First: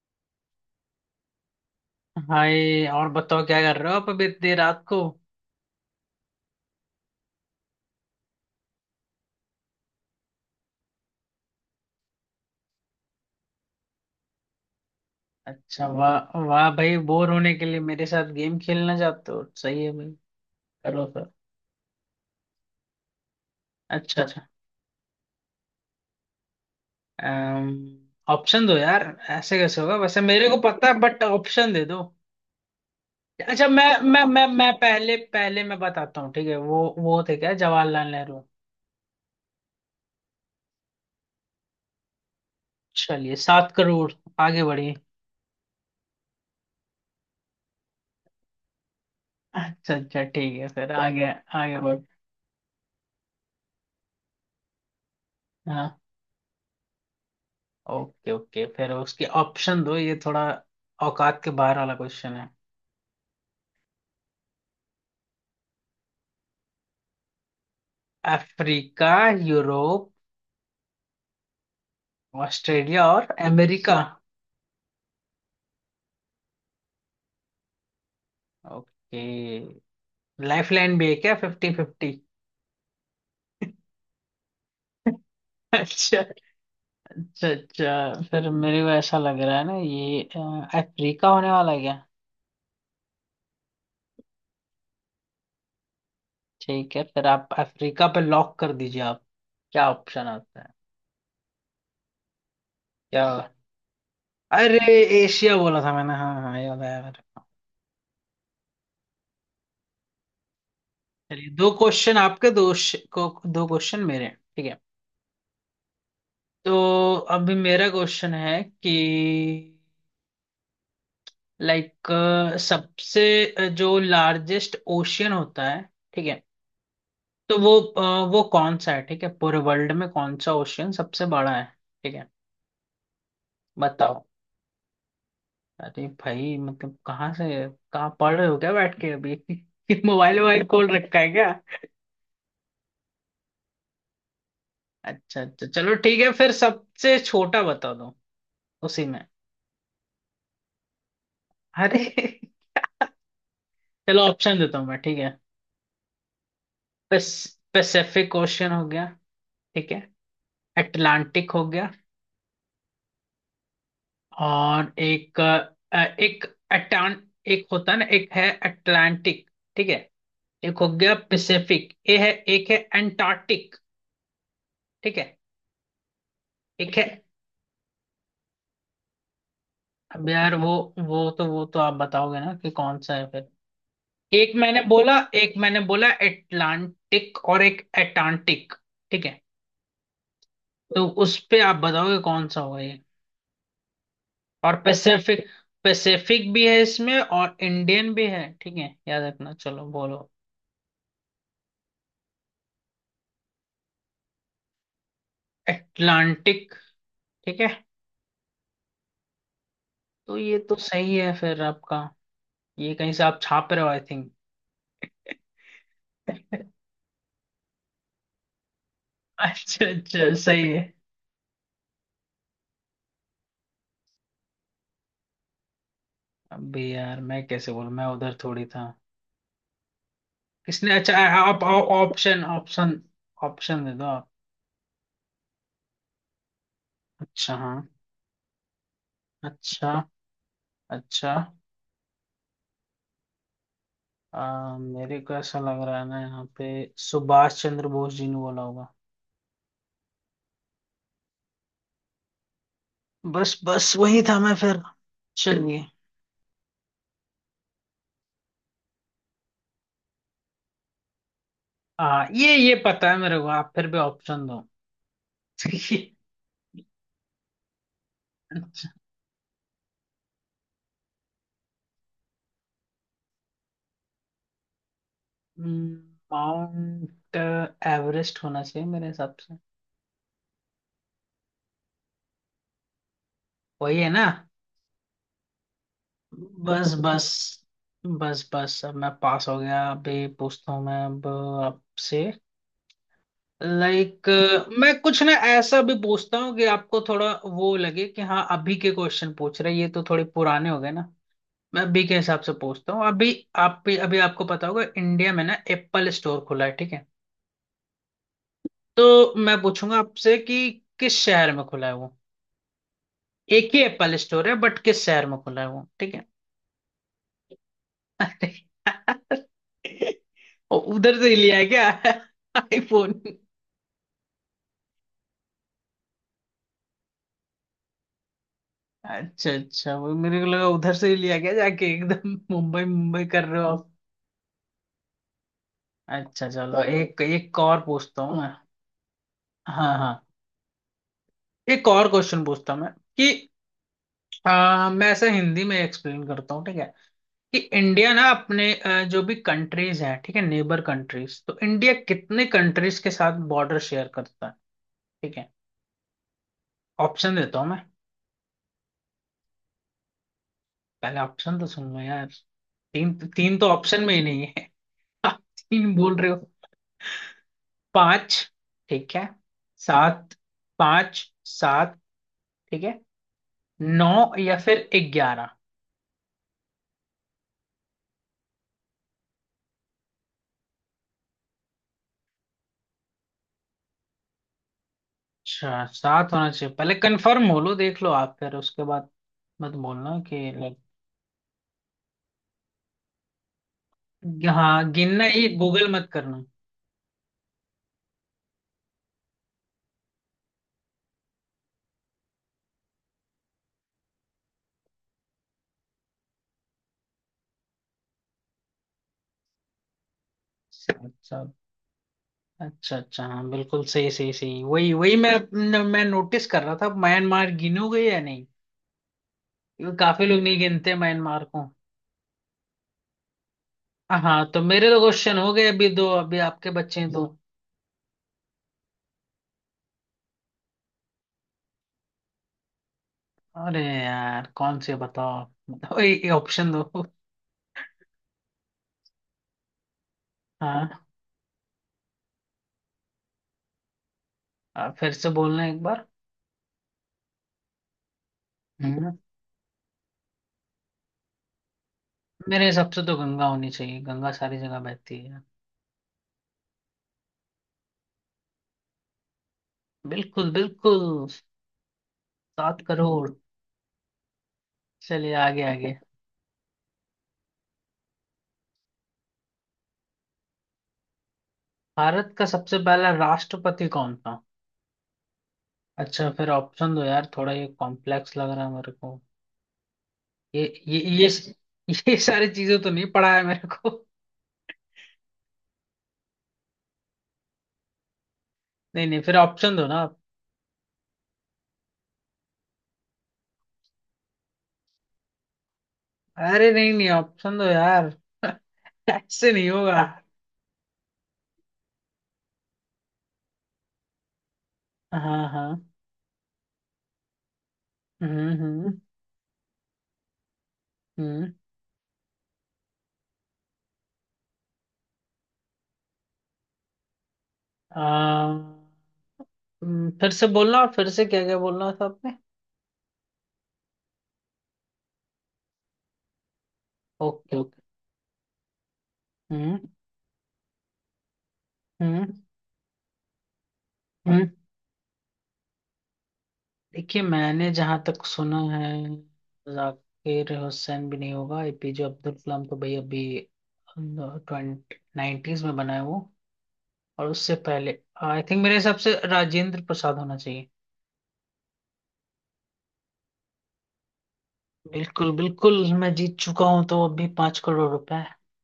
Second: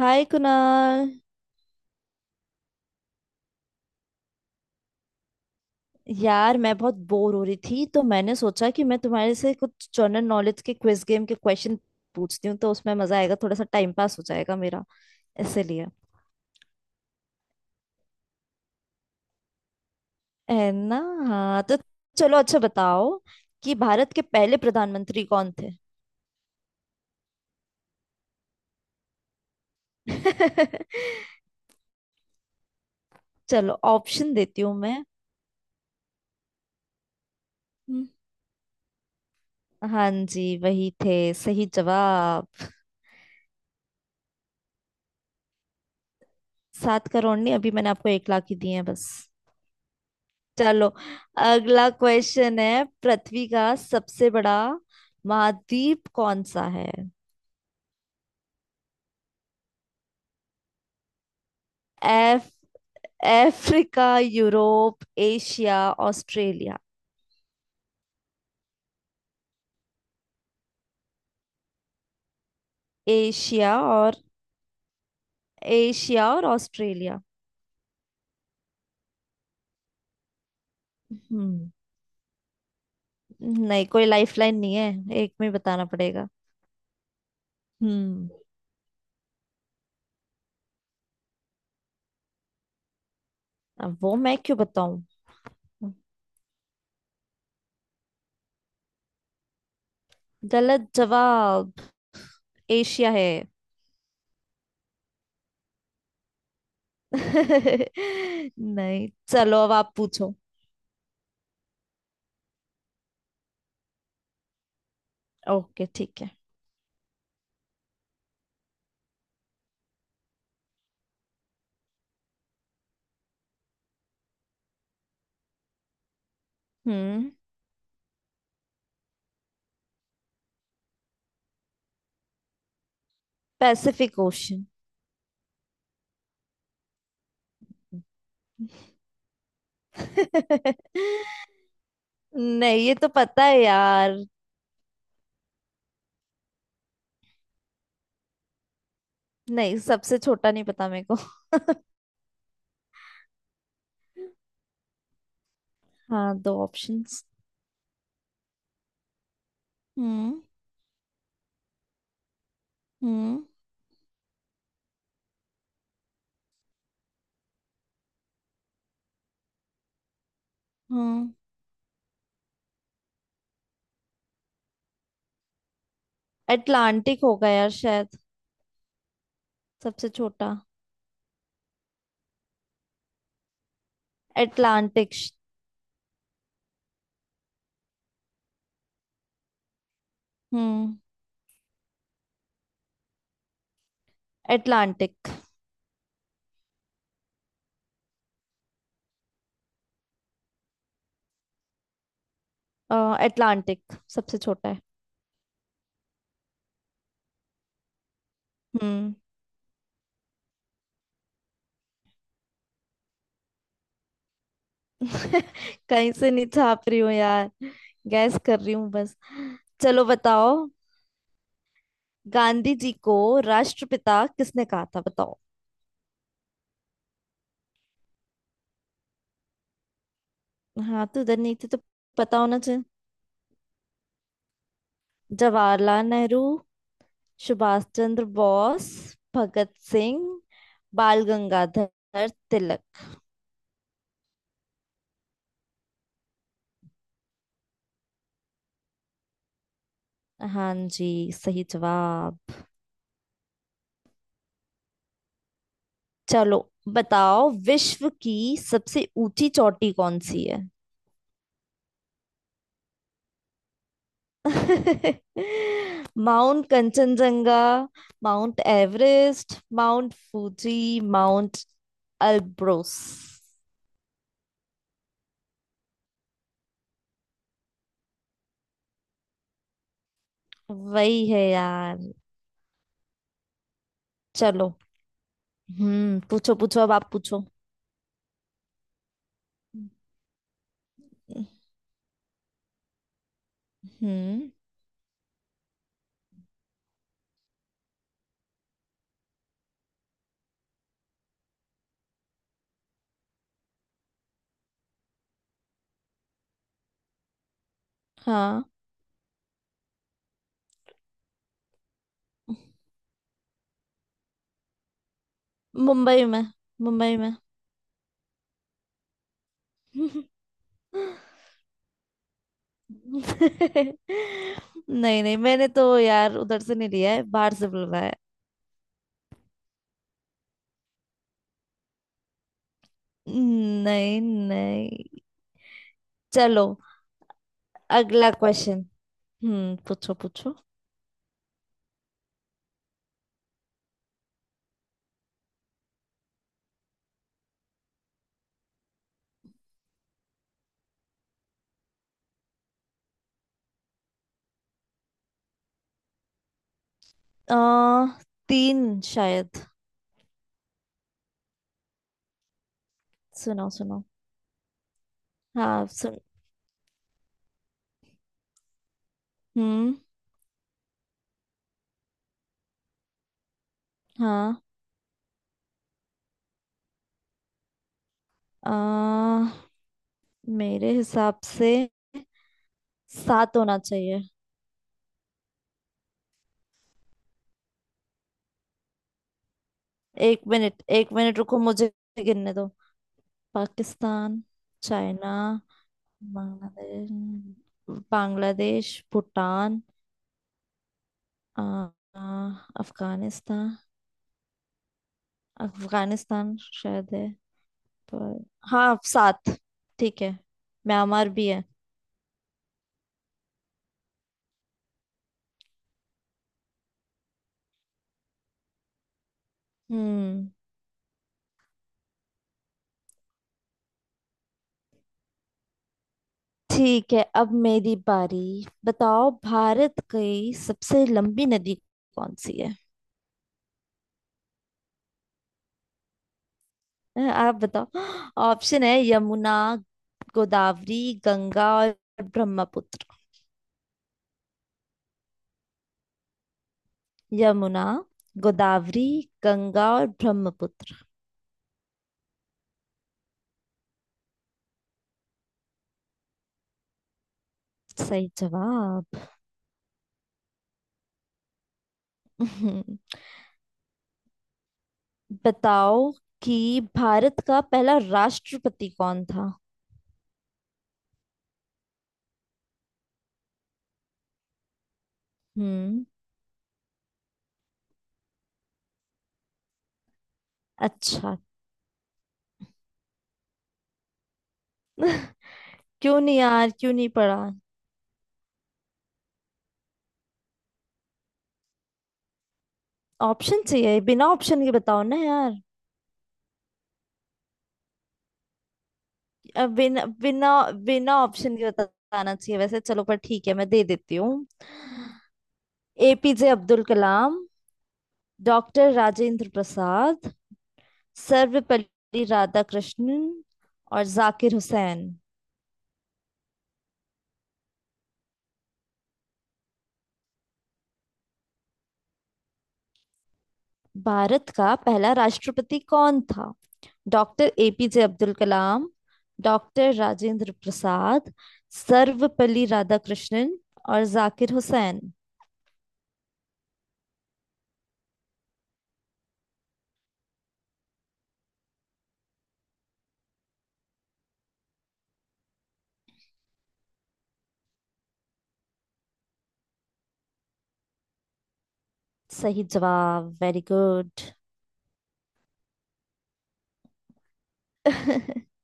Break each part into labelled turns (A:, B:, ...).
A: हाय Kunal.
B: Hi. और बताओ क्या कर रहे हो आप अभी इतनी रात को।
A: यार मैं बहुत बोर हो रही थी तो मैंने सोचा कि मैं तुम्हारे से कुछ जनरल नॉलेज के क्विज गेम के क्वेश्चन पूछती हूँ तो उसमें मजा आएगा, थोड़ा सा टाइम पास हो जाएगा मेरा,
B: अच्छा,
A: इसलिए।
B: वाह वाह भाई, बोर होने के लिए मेरे साथ गेम खेलना चाहते हो। सही है भाई,
A: है ना?
B: करो फिर।
A: हाँ तो चलो, अच्छा बताओ कि भारत
B: अच्छा
A: के
B: अच्छा,
A: पहले प्रधानमंत्री कौन थे?
B: ऑप्शन दो यार। ऐसे कैसे होगा, वैसे मेरे को पता है बट ऑप्शन दे दो। अच्छा,
A: चलो ऑप्शन देती
B: मैं
A: हूँ मैं।
B: पहले पहले मैं बताता हूँ, ठीक है। वो थे क्या,
A: हम्म,
B: जवाहरलाल नेहरू।
A: हाँ जी वही थे, सही जवाब।
B: चलिए 7 करोड़, आगे बढ़िए।
A: 7 करोड़ नहीं, अभी मैंने आपको 1 लाख ही दिए हैं बस।
B: अच्छा अच्छा, ठीक है
A: चलो,
B: फिर आगे, आगे
A: अगला
B: बढ़।
A: क्वेश्चन है, पृथ्वी का सबसे बड़ा
B: हाँ।
A: महाद्वीप कौन सा है?
B: ओके ओके, फिर उसके ऑप्शन दो, ये थोड़ा औकात के बाहर वाला क्वेश्चन है।
A: F, Africa, Europe, Asia, Australia.
B: Africa, Europe, Australia और
A: एशिया
B: अमेरिका।
A: और एशिया और ऑस्ट्रेलिया।
B: ओके, लाइफ लाइन भी है क्या,
A: हम्म।
B: Fifty fifty?
A: नहीं, कोई लाइफलाइन नहीं है, एक में ही बताना
B: अच्छा
A: पड़ेगा।
B: अच्छा अच्छा,
A: हम्म।
B: फिर मेरे को ऐसा लग रहा है ना, ये अफ्रीका होने वाला है क्या?
A: अब वो मैं क्यों बताऊं?
B: ठीक है, फिर आप अफ्रीका पे लॉक कर दीजिए आप। क्या ऑप्शन आता है?
A: गलत जवाब, एशिया
B: क्या?
A: है।
B: अरे, एशिया बोला था मैंने। हाँ हाँ, ये वाला है मेरे को।
A: नहीं चलो, अब आप पूछो।
B: चलिए, दो क्वेश्चन आपके, को दो क्वेश्चन मेरे, ठीक है।
A: ओके, ठीक है।
B: तो अभी मेरा क्वेश्चन है कि, लाइक, सबसे जो लार्जेस्ट ओशियन होता है, ठीक है,
A: हम्म।
B: तो वो वो कौन सा है? ठीक है, पूरे वर्ल्ड में कौन सा ओशियन सबसे बड़ा है? ठीक है,
A: पैसिफिक
B: बताओ।
A: ओशन।
B: अरे भाई, मतलब कहाँ से कहाँ पढ़ रहे हो क्या बैठ के अभी मोबाइल वोबाइल खोल रखा है क्या?
A: नहीं, ये तो पता है यार।
B: अच्छा अच्छा, चलो ठीक है, फिर सबसे छोटा बता दो, उसी में।
A: नहीं, सबसे छोटा नहीं पता मेरे को।
B: अरे चलो ऑप्शन देता हूँ मैं, ठीक है।
A: हाँ, दो ऑप्शंस।
B: पैसिफिक ओशियन हो गया, ठीक है।
A: हम्म।
B: अटलांटिक हो गया,
A: हम्म।
B: और एक, एक अटान, एक होता है ना, एक है अटलांटिक, ठीक है। एक हो गया
A: हम्म।
B: पैसिफिक ये है, एक है अंटार्कटिक, ठीक है, एक है।
A: अटलांटिक होगा यार शायद। सबसे
B: अब
A: छोटा
B: यार वो, वो तो आप बताओगे ना कि कौन सा है फिर। एक मैंने
A: अटलांटिक।
B: बोला एक मैंने बोला अटलांटिक और एक अटांटिक, ठीक है।
A: हम्म।
B: तो उस पे आप बताओगे कौन सा होगा ये। और
A: अटलांटिक।
B: पैसिफिक, पैसिफिक भी है इसमें और इंडियन भी है, ठीक है, याद रखना, चलो बोलो।
A: अटलांटिक सबसे छोटा है।
B: एटलांटिक, ठीक है।
A: हम्म।
B: तो ये तो सही है फिर आपका, ये कहीं से आप छाप रहे हो आई थिंक।
A: कहीं से नहीं छाप रही हूँ यार, गैस कर रही हूँ बस।
B: अच्छा
A: चलो
B: अच्छा,
A: बताओ,
B: सही है।
A: गांधी जी को राष्ट्रपिता किसने कहा था? बताओ।
B: अभी यार मैं कैसे बोलूं, मैं उधर थोड़ी था। किसने,
A: हाँ
B: अच्छा,
A: तो उधर नहीं
B: आप
A: थे तो पता
B: ऑप्शन,
A: होना चाहिए।
B: ऑप्शन दे दो आप।
A: जवाहरलाल नेहरू,
B: अच्छा, हाँ।
A: सुभाष चंद्र बोस, भगत
B: अच्छा
A: सिंह, बाल
B: अच्छा।
A: गंगाधर तिलक।
B: मेरे को ऐसा लग रहा है ना यहाँ पे, सुभाष चंद्र बोस जी ने बोला होगा।
A: हाँ जी, सही जवाब।
B: बस बस, वही था मैं फिर, चलिए।
A: चलो बताओ, विश्व की सबसे ऊंची चोटी कौन सी है?
B: ये पता है मेरे को, आप फिर भी ऑप्शन दो
A: mount Kanchenjunga, mount Everest, mount Fuji, mount Elbrus.
B: Mount Everest होना चाहिए मेरे हिसाब से।
A: वही है यार।
B: वही है ना?
A: चलो। हम्म, पूछो पूछो, अब
B: बस
A: आप
B: बस
A: पूछो।
B: बस बस, अब मैं पास हो गया, अभी पूछता हूँ मैं अब आपसे। लाइक,
A: हम्म।
B: मैं कुछ ना ऐसा भी पूछता हूँ कि आपको थोड़ा वो लगे कि हाँ अभी के क्वेश्चन पूछ रहे हैं, ये तो थोड़े पुराने हो गए ना। मैं अभी के हिसाब से पूछता हूँ अभी। आप भी, अभी आपको पता होगा, इंडिया में ना एप्पल स्टोर खुला है, ठीक है।
A: हाँ।
B: तो मैं पूछूंगा आपसे कि किस शहर में खुला है वो। एक ही एप्पल स्टोर है बट किस शहर में खुला है वो, ठीक है।
A: मुंबई में, मुंबई में।
B: अरे यार, उधर से ही लिया है क्या आईफोन?
A: नहीं नहीं, मैंने तो यार उधर से नहीं लिया है, बाहर से बुलवाया है।
B: अच्छा अच्छा, वो मेरे को लगा उधर से ही लिया गया जाके, एकदम मुंबई मुंबई कर रहे हो आप।
A: नहीं नहीं।
B: अच्छा
A: चलो,
B: चलो, एक एक और पूछता
A: अगला
B: हूँ मैं।
A: क्वेश्चन। हम्म,
B: हाँ
A: पूछो
B: हाँ,
A: पूछो।
B: एक और क्वेश्चन पूछता हूँ मैं कि मैं ऐसे हिंदी में एक्सप्लेन करता हूँ, ठीक है। कि इंडिया ना अपने जो भी कंट्रीज हैं, ठीक है, नेबर कंट्रीज, तो इंडिया कितने कंट्रीज के साथ बॉर्डर शेयर करता है, ठीक है। ऑप्शन
A: आ,
B: देता हूँ मैं।
A: तीन शायद।
B: पहले ऑप्शन तो सुन लो यार, तीन, तीन तो
A: सुनो सुनो।
B: ऑप्शन में ही नहीं है आप
A: हाँ
B: तीन बोल
A: सुन।
B: रहे हो। पांच, ठीक है,
A: हम्म।
B: सात, पांच, सात, ठीक है, नौ,
A: हाँ।
B: या फिर 11।
A: आ, मेरे हिसाब से सात होना चाहिए।
B: अच्छा, सात होना चाहिए? पहले कंफर्म हो लो देख लो आप, फिर उसके बाद मत बोलना
A: एक
B: कि like।
A: मिनट, एक मिनट, रुको मुझे गिनने दो। पाकिस्तान,
B: हाँ गिनना,
A: चाइना,
B: ये गूगल मत करना।
A: बांग्लादेश, बांग्लादेश, भूटान, आ, आ, अफगानिस्तान। अफगानिस्तान शायद है। पर हाँ, सात। ठीक है,
B: सात
A: म्यांमार भी
B: सात।
A: है।
B: अच्छा अच्छा, हाँ बिल्कुल, सही सही सही, वही वही मैं नोटिस कर रहा था म्यांमार गिनोगे या नहीं, क्योंकि काफी लोग
A: हम्म।
B: नहीं गिनते म्यांमार को। हाँ तो मेरे तो क्वेश्चन हो गए, अभी दो, अभी आपके बच्चे हैं
A: ठीक है,
B: दो।
A: अब मेरी बारी। बताओ, भारत की सबसे लंबी नदी कौन सी है?
B: अरे यार, कौन से बताओ बताओ, ये ऑप्शन दो।
A: आप बताओ। ऑप्शन है, यमुना, गोदावरी,
B: हाँ,
A: गंगा और ब्रह्मपुत्र।
B: आप फिर से बोलना एक बार।
A: यमुना, गोदावरी,
B: हम्म।
A: गंगा और ब्रह्मपुत्र।
B: मेरे हिसाब से तो गंगा होनी चाहिए, गंगा सारी जगह बहती है।
A: सही जवाब।
B: बिल्कुल बिल्कुल। सात करोड़ चलिए आगे आगे।
A: बताओ कि भारत का पहला राष्ट्रपति कौन था?
B: भारत का सबसे पहला राष्ट्रपति कौन था?
A: हम्म।
B: अच्छा, फिर ऑप्शन दो यार, थोड़ा ये कॉम्प्लेक्स लग रहा है मेरे को। ये ये ये
A: अच्छा।
B: ये सारी चीजें तो नहीं पढ़ा है मेरे को।
A: क्यों नहीं यार, क्यों नहीं पढ़ा?
B: नहीं नहीं, फिर ऑप्शन दो ना आप।
A: ऑप्शन चाहिए? बिना ऑप्शन के बताओ ना यार।
B: अरे नहीं नहीं, ऑप्शन दो यार ऐसे नहीं
A: अब
B: होगा।
A: बिना बिना बिना ऑप्शन के बताना चाहिए वैसे, चलो पर ठीक है, मैं दे देती हूँ।
B: हाँ हाँ।
A: एपीजे अब्दुल कलाम,
B: हम्म
A: डॉक्टर
B: हम्म
A: राजेंद्र प्रसाद,
B: हम्म।
A: सर्वपल्ली राधाकृष्णन और जाकिर हुसैन।
B: आ, फिर से बोलना, और फिर से क्या क्या बोलना था आपने।
A: भारत का पहला राष्ट्रपति कौन था? Doctor
B: okay okay.
A: APJ Abdul Kalam,
B: हम्म
A: डॉक्टर राजेंद्र प्रसाद,
B: हम्म
A: सर्वपल्ली राधाकृष्णन और
B: हम्म।
A: जाकिर हुसैन।
B: देखिए मैंने जहां तक सुना है, जाकिर हुसैन भी नहीं होगा, एपीजे अब्दुल कलाम तो भाई अभी ट्वेंटी नाइन्टीज में बना है वो, और उससे पहले, आई थिंक मेरे हिसाब से राजेंद्र प्रसाद होना चाहिए।
A: सही जवाब, वेरी गुड।
B: बिल्कुल बिल्कुल, मैं जीत चुका हूँ, तो अभी 5 करोड़ रुपए।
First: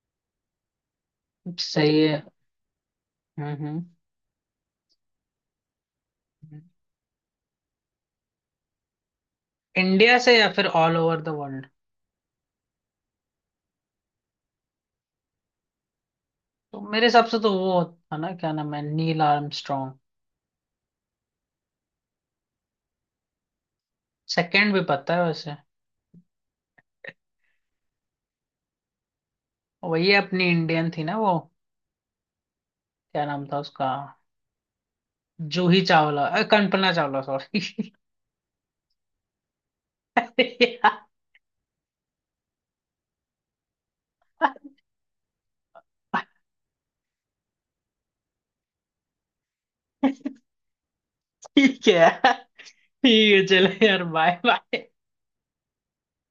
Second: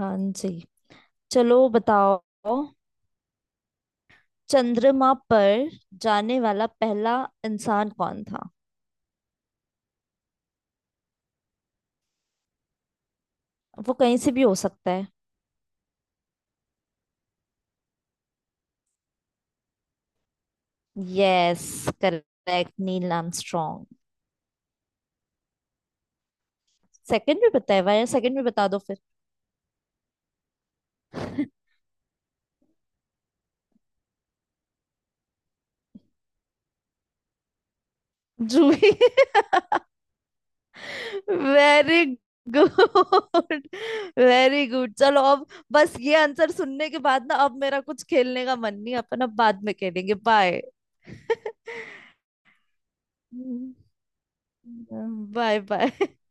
A: हाँ जी, चलो
B: सही
A: बताओ,
B: है। हम्म।
A: चंद्रमा पर जाने वाला पहला इंसान कौन था?
B: इंडिया से या फिर ऑल ओवर द वर्ल्ड?
A: वो कहीं से भी हो सकता है।
B: तो मेरे हिसाब से तो वो था ना, क्या नाम है, Neil Armstrong.
A: Yes, correct, Neil Armstrong.
B: Second भी पता है वैसे।
A: सेकंड भी बताया हुआ है, सेकंड भी बता दो फिर।
B: वही अपनी इंडियन थी ना वो, क्या नाम था उसका, जूही चावला, कल्पना चावला सॉरी
A: जूही, वेरी गुड, वेरी गुड। चलो अब, बस ये आंसर सुनने के बाद ना अब मेरा कुछ खेलने का मन नहीं। अपन अब बाद में खेलेंगे। बाय।
B: ठीक है, ठीक है चलो यार, बाय बाय।
A: Bye bye